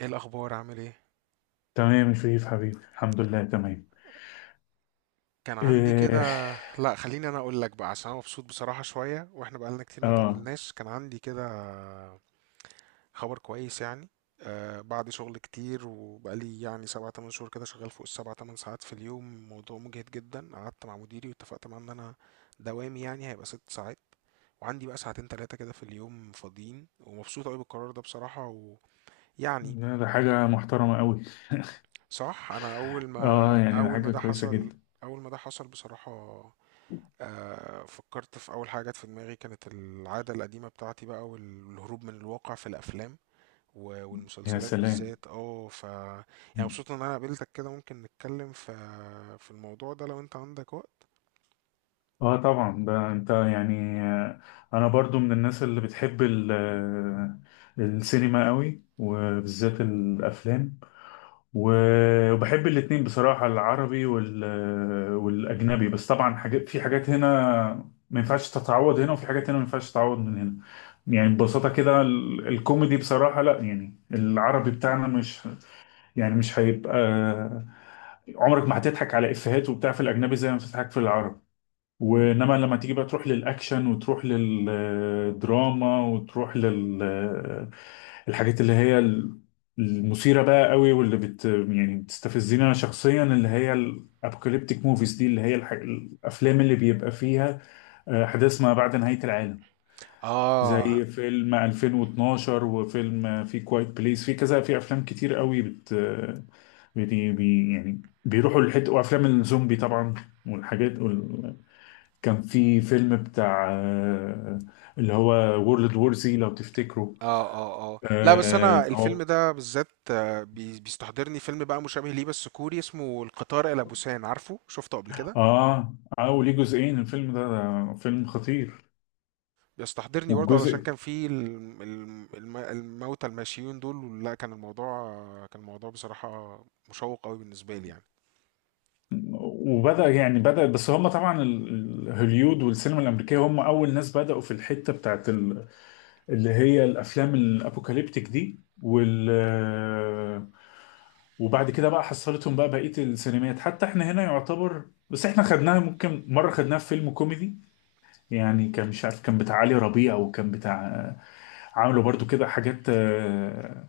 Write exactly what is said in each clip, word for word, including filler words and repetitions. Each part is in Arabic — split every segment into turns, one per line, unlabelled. ايه الاخبار؟ عامل ايه؟
تمام يا شريف حبيبي، الحمد لله تمام.
كان عندي كده
إيه.
لا خليني انا اقول لك بقى، عشان انا مبسوط بصراحه شويه، واحنا بقالنا كتير ما
اه.
تقابلناش. كان عندي كده خبر كويس يعني. آه بعد شغل كتير وبقالي يعني سبعة تمن شهور كده شغال فوق السبعة تمن ساعات في اليوم، موضوع مجهد جدا. قعدت مع مديري واتفقت معاه ان انا دوامي يعني هيبقى ست ساعات، وعندي بقى ساعتين تلاتة كده في اليوم فاضيين، ومبسوط قوي بالقرار ده بصراحة. ويعني
لا، ده حاجة محترمة قوي.
صح. انا اول ما
اه، يعني ده
اول ما
حاجة
ده
كويسة
حصل،
جدا.
اول ما ده حصل بصراحة، آه فكرت في اول حاجة جت في دماغي، كانت العادة القديمة بتاعتي بقى، والهروب من الواقع في الافلام و-
يا
والمسلسلات
سلام.
بالذات. اه ف يعني مبسوط ان انا قابلتك كده، ممكن نتكلم في في الموضوع ده لو انت عندك وقت.
اه طبعا، ده انت يعني آه، انا برضو من الناس اللي بتحب ال- آه، السينما قوي، وبالذات الافلام. و- وبحب الاتنين بصراحة، العربي وال... والأجنبي. بس طبعا حاجات في حاجات هنا ما ينفعش تتعوض هنا، وفي حاجات هنا ما ينفعش تتعوض من هنا. يعني ببساطة كده ال- الكوميدي بصراحة، لا يعني العربي بتاعنا مش يعني مش هيبقى. عمرك ما هتضحك على إفيهات وبتاع في الأجنبي زي ما بتضحك في العربي. وانما لما تيجي بقى تروح للاكشن وتروح للدراما وتروح لل الحاجات اللي هي ال- المثيره بقى قوي، واللي بت يعني بتستفزني انا شخصيا، اللي هي الابوكاليبتيك موفيز دي، اللي هي الح... الافلام اللي بيبقى فيها آه، احداث ما بعد نهايه العالم،
اه اه.
زي فيلم ألفين واتناشر وفيلم في كوايت بليس، في كذا، في افلام كتير قوي بت بي... بي... يعني بيروحوا للحته، وافلام الزومبي طبعا والحاجات. كان في فيلم بتاع آه، اللي هو وورلد وور زي، لو تفتكروا.
اه اه. لا بس
اه
انا الفيلم
هو.
ده بالذات، آه، بي- بيستحضرني فيلم بقى مشابه ليه بس كوري، اسمه القطار الى بوسان، عارفه شفته قبل كده؟
اه اه، ليه جزئين الفيلم ده، ده فيلم خطير.
بيستحضرني برضه، علشان
والجزء
كان في الم- الم- الم- الموتى الماشيين دول. لا كان الموضوع، كان الموضوع بصراحة مشوق قوي بالنسبة لي يعني.
وبدأ يعني بدأ بس هم طبعا ال- ال- هوليود والسينما الأمريكية هم أول ناس بدأوا في الحتة بتاعت ال- اللي هي الأفلام الأبوكاليبتيك دي وال آه، وبعد كده بقى حصلتهم بقى بقية السينمات. حتى احنا هنا يعتبر، بس احنا خدناها ممكن مرة خدناها في فيلم كوميدي، يعني كان مش عارف، كان بتاع علي ربيع وكان بتاع. عملوا برضو كده حاجات آه،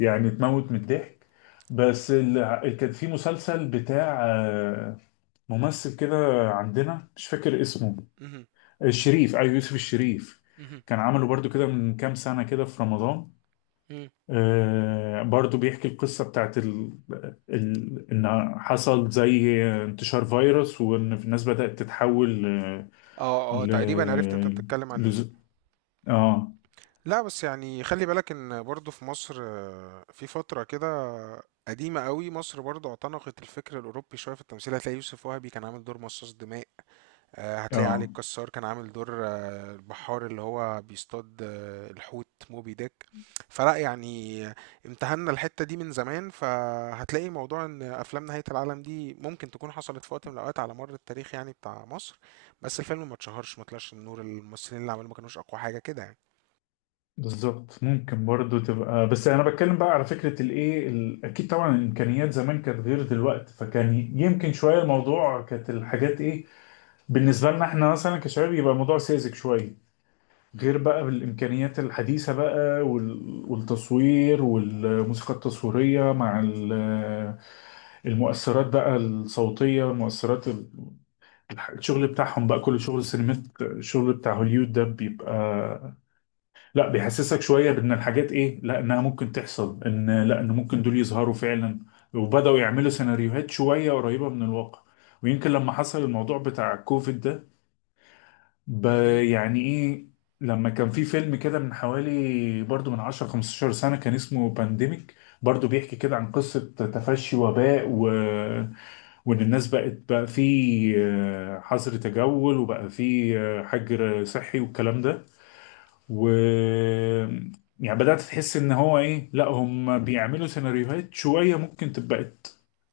يعني تموت من الضحك. بس ال- كان في مسلسل بتاع آه، ممثل كده عندنا مش فاكر اسمه.
مهم.
الشريف، ايوه، يوسف الشريف.
مهم.
كان عمله برضو كده من كام سنة كده في رمضان.
مهم.
آه، برضو بيحكي القصة بتاعت ال... ال... إن حصل زي انتشار فيروس، وإن الناس بدأت تتحول آه،
اه اه،
ل...
تقريبا عرفت انت بتتكلم عن ايه.
ل... اه
لا بس يعني خلي بالك ان برضه في مصر، آه، في فترة كده قديمة قوي، مصر برضه اعتنقت الفكر الأوروبي شوية في التمثيل. هتلاقي يوسف وهبي كان عامل دور مصاص دماء، آه، هتلاقي علي
اه،
الكسار كان عامل دور آه، البحار اللي هو بيصطاد، آه، الحوت موبي ديك. فلا يعني امتهنا الحتة دي من زمان، فهتلاقي موضوع ان افلام نهاية العالم دي ممكن تكون حصلت في وقت من الاوقات على مر التاريخ يعني، بتاع مصر. بس الفيلم ما اتشهرش، ما طلعش النور، الممثلين اللي عملوه ما كانوش اقوى حاجة كده يعني.
بالظبط. ممكن برضو تبقى، بس انا بتكلم بقى على فكره، الايه ال- اكيد طبعا الامكانيات زمان كانت غير دلوقتي، فكان يمكن شويه الموضوع كانت الحاجات ايه بالنسبه لنا احنا مثلا كشباب، يبقى الموضوع ساذج شويه. غير بقى بالامكانيات الحديثه بقى وال- والتصوير والموسيقى التصويريه مع ال- المؤثرات بقى الصوتيه، المؤثرات ال- الح- الشغل بتاعهم بقى، كل شغل السينمات، الشغل بتاع هوليود ده بيبقى لا، بيحسسك شويه بان الحاجات ايه، لا انها ممكن تحصل، ان لا، ان ممكن دول يظهروا فعلا. وبداوا يعملوا سيناريوهات شويه قريبه من الواقع. ويمكن لما حصل الموضوع بتاع كوفيد ده ب-
مهم.
يعني ايه، لما كان في فيلم كده من حوالي برضو من عشر خمسة عشر سنه، كان اسمه بانديميك، برضو بيحكي كده عن قصه تفشي وباء و... وان الناس بقت بقى في آه، حظر تجول، وبقى في آه، حجر صحي والكلام ده. و يعني بدأت تحس ان هو ايه، لا هم بيعملوا سيناريوهات شوية ممكن تبقى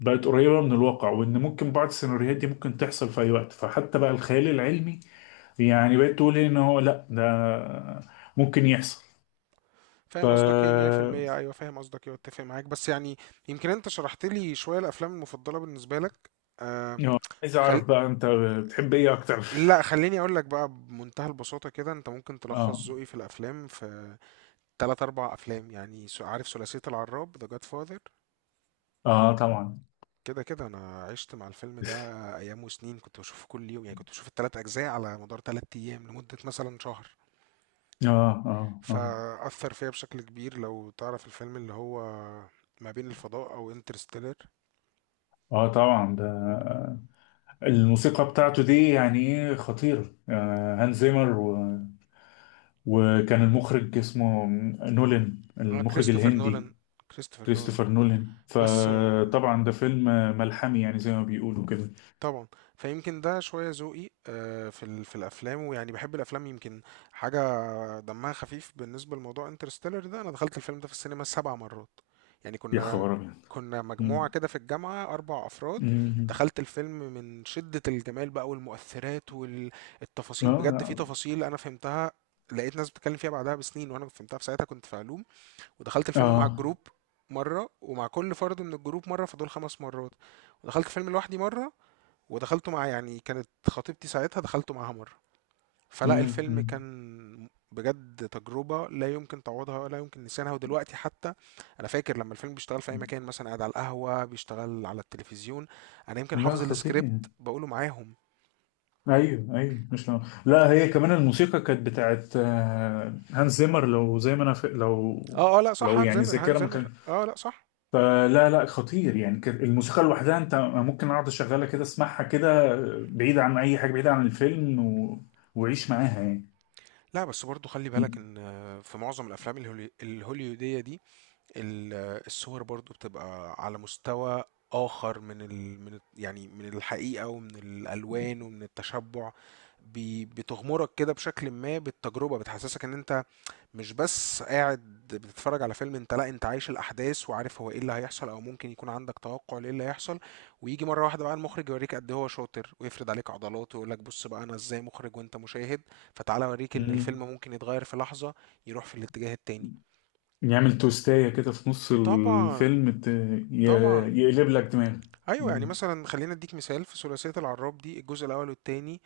بقت قريبة من الواقع، وان ممكن بعض السيناريوهات دي ممكن تحصل في اي وقت. فحتى بقى الخيال العلمي يعني بقيت تقول إيه، ان هو لا ده ممكن يحصل. ف
فاهم قصدك ايه مية بالمية. ايوه فاهم قصدك ايه واتفق معاك، بس يعني يمكن انت شرحت لي شوية الافلام المفضلة بالنسبة لك. آه،
يعني عايز
خل...
اعرف بقى انت بتحب ايه اكتر؟
لا خليني اقول لك بقى، بمنتهى البساطة كده، انت ممكن
اه.
تلخص ذوقي في الافلام في تلات اربع افلام يعني. سو- عارف ثلاثية العراب، The Godfather؟
اه طبعا.
كده كده انا عشت مع الفيلم ده ايام وسنين، كنت بشوفه كل يوم يعني، كنت بشوف التلات اجزاء على مدار تلات ايام لمدة مثلا شهر،
اه اه. اه
فأثر فيا بشكل كبير. لو تعرف الفيلم اللي هو ما بين الفضاء او انترستيلر،
اه، طبعا ده الموسيقى بتاعته دي يعني ايه، خطيرة، آه هانز زيمر. وكان المخرج اسمه نولان، المخرج
كريستوفر
الهندي.
نولان، كريستوفر نولان
كريستوفر نولان.
بس.
فطبعا ده فيلم ملحمي، يعني زي ما بيقولوا كده.
طبعًا، فيمكن ده شوية ذوقي آآ في ال في الأفلام، ويعني باحب الأفلام يمكن حاجة دمها خفيف. بالنسبة لموضوع Interstellar ده، أنا دخلت الفيلم ده في السينما سبع مرات، يعني
يا
كنا
خبر ابيض.
كنا مجموعة
مم.
كده في الجامعة اربع أفراد.
مم.
دخلت الفيلم من شدة الجمال بقى والمؤثرات وال التفاصيل، بجد في
اه
تفاصيل أنا فهمتها، لقيت ناس بتتكلم فيها بعدها بسنين، وأنا فهمتها في ساعتها، كنت في علوم. ودخلت الفيلم مع
اه.
الجروب مرة، ومع كل فرد من الجروب مرة، فدول خمس مرات، ودخلت الفيلم لوحدي مرة، ودخلته مع، يعني كانت خطيبتي ساعتها، دخلته معاها مرة. فلا
مم.
الفيلم
مم.
كان بجد تجربة لا يمكن تعوضها ولا يمكن نسيانها، ودلوقتي حتى أنا فاكر لما الفيلم بيشتغل في أي مكان، مثلا قاعد على القهوة بيشتغل على التلفزيون، أنا يمكن
لا
حافظ
خطير.
السكريبت بقوله معاهم.
ايوه ايوه، مش نوع. لا، هي كمان الموسيقى كانت بتاعت آه، هانز زيمر، لو زي ما انا ف... لو
اه اه لا صح،
لو
هانز
يعني
زمر هانز
الذاكره ما.
زمر اه لا صح.
فلا، لا خطير. يعني كانت الموسيقى لوحدها، انت ممكن اقعد اشغلها كده، اسمعها كده، بعيد عن اي حاجه، بعيد عن الفيلم و... وعيش معاها يعني.
لا بس برضو خلي بالك ان في معظم الافلام الهولي- الهوليودية دي، ال- الصور برضو بتبقى على مستوى آخر من ال... من ال- يعني من الحقيقة ومن الألوان ومن التشبع. بي... بتغمرك كده بشكل ما بالتجربة، بتحسسك إن أنت مش بس قاعد بتتفرج على فيلم، أنت لا، أنت عايش الأحداث وعارف هو إيه اللي هيحصل، أو ممكن يكون عندك توقع لإيه اللي هيحصل. ويجي مرة واحدة بقى المخرج يوريك قد إيه هو شاطر، ويفرد عليك عضلاته ويقول لك بص بقى أنا إزاي مخرج وأنت مشاهد، فتعالى أوريك إن الفيلم
مم.
ممكن يتغير في لحظة، يروح في الاتجاه التاني.
يعمل توستايه كده في نص
طبعا.
الفيلم ت... ي...
طبعا.
يقلب لك دماغك.
ايوه، يعني
مم.
مثلا خلينا اديك مثال في ثلاثيه العراب دي، الجزء الاول والتاني.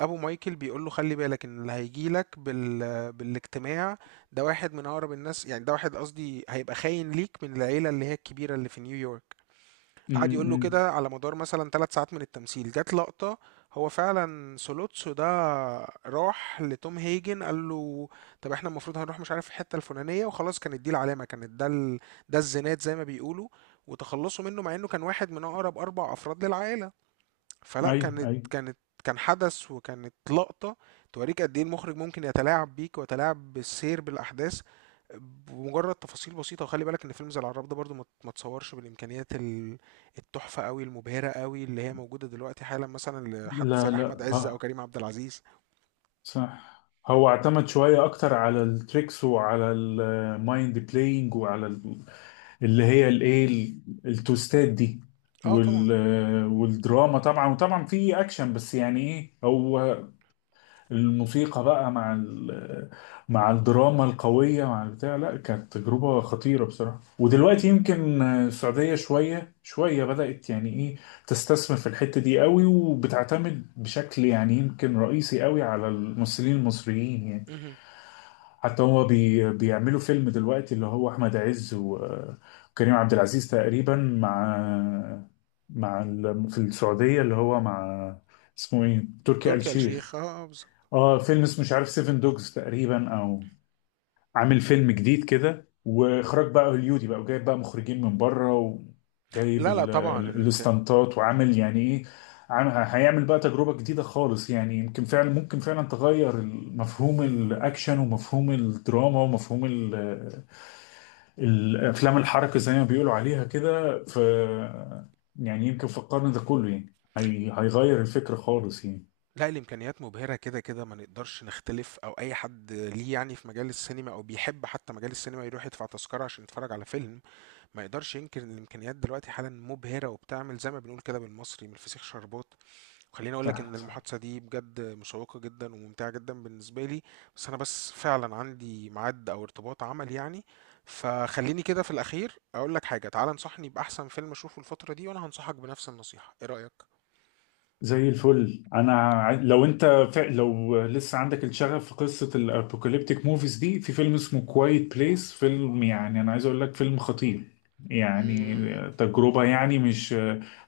ابو مايكل بيقول له خلي بالك ان اللي هيجي لك بال... بالاجتماع ده واحد من اقرب الناس، يعني ده واحد قصدي هيبقى خاين ليك من العيله اللي هي الكبيره اللي في نيويورك.
مم.
قعد يقول له
مم.
كده على مدار مثلا ثلاث ساعات من التمثيل، جت لقطة، هو فعلا سولوتسو ده راح لتوم هيجن قال له طب احنا المفروض هنروح مش عارف الحتة الفلانية، وخلاص كانت دي العلامة، كانت ده ال... ده الزناد زي ما بيقولوا، وتخلصوا منه، مع انه كان واحد من اقرب اربع افراد للعائلة. فلا
ايوه
كانت
ايوه.
كانت كان حدث وكانت لقطة توريك قد ايه المخرج ممكن يتلاعب بيك ويتلاعب بالسير بالأحداث بمجرد تفاصيل بسيطة. وخلي بالك ان فيلم زي العراب ده برضو ما ت- ما اتصورش بالإمكانيات ال- التحفة قوي، المبهرة قوي اللي هي موجودة دلوقتي حالا، مثلا لحد زي
لا
أحمد
لا
عز أو
اه
كريم عبد العزيز.
صح. هو اعتمد شويه اكتر على التريكس وعلى المايند بلاينج وعلى اللي هي الايه ال- التوستات دي
اه طبعا.
وال والدراما طبعا. وطبعا في اكشن، بس يعني ايه، هو الموسيقى بقى مع ال مع الدراما القوية مع البتاع، لا كانت تجربة خطيرة بصراحة. ودلوقتي يمكن السعودية شوية شوية بدأت يعني ايه تستثمر في الحتة دي قوي، وبتعتمد بشكل يعني يمكن رئيسي قوي على الممثلين المصريين يعني.
مهم.
حتى هو بي بيعملوا فيلم دلوقتي اللي هو احمد عز و- وكريم عبد العزيز تقريبا مع مع ال- في السعودية اللي هو مع اسمه ايه، تركي آل
تركي آل
الشيخ.
الشيخ، اه، آه، بالظبط.
اه فيلم اسمه مش عارف سيفن دوجز تقريبا، او عامل فيلم جديد كده، واخراج بقى هوليودي بقى، وجايب بقى مخرجين من بره، وجايب
لا لا
ال-
طبعا
ال-
الإمكانيات.
الاستنطات، وعامل يعني ايه عام- هيعمل بقى تجربة جديدة خالص. يعني يمكن فعلا، ممكن فعلا تغير ال- مفهوم الاكشن ومفهوم الدراما ومفهوم ال- الافلام الحركة زي ما بيقولوا عليها كده. ف يعني يمكن في القرن ده كله يعني هي- هيغير الفكر خالص يعني.
لأ، الإمكانيات مبهرة كده، كده ما نقدرش نختلف، أو أي حد ليه يعني في مجال السينما أو بيحب حتى مجال السينما يروح يدفع تذكرة عشان يتفرج على فيلم، ما يقدرش ينكر إن الإمكانيات دلوقتي حالًا مبهرة، وبتعمل زي ما بنقول كده بالمصري من الفسيخ شربات. وخلّيني أقول لك إن
صح.
المحادثة دي بجد مشوقة جدًا وممتعة جدًا بالنسبة لي، بس أنا بس فعلًا عندي ميعاد أو ارتباط عمل يعني، فخلّيني كده في الأخير أقول لك حاجة، تعالَ انصحني بأحسن فيلم أشوفه الفترة دي، وأنا هانصحك بنفس النصيحة، إيه رأيك؟
زي الفل. انا ع- لو انت ف... لو لسه عندك الشغف في قصه الابوكاليبتيك موفيز دي، في فيلم اسمه كوايت بليس. فيلم يعني انا عايز اقول لك فيلم خطير، يعني
إمم،
تجربه يعني مش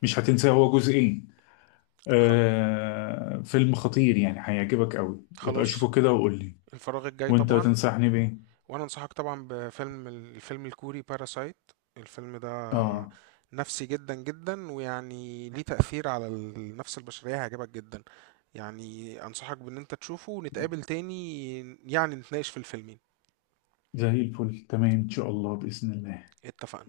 مش هتنساه. هو جزئين.
خل
آه... فيلم خطير يعني هيعجبك قوي، يبقى
خلاص.
شوفه كده وقول لي.
الفراغ الجاي
وانت
طبعا.
تنصحني بايه؟
وانا انصحك طبعا بفيلم، الفيلم الكوري باراسايت. الفيلم ده
اه
نفسي جدا جدا، ويعني ليه تأثير على النفس البشرية، هيعجبك جدا. يعني انصحك بان انت تشوفه ونتقابل تاني، يعني نتناقش في الفيلمين.
زي الفل، تمام ان شاء الله باذن الله.
اتفقنا.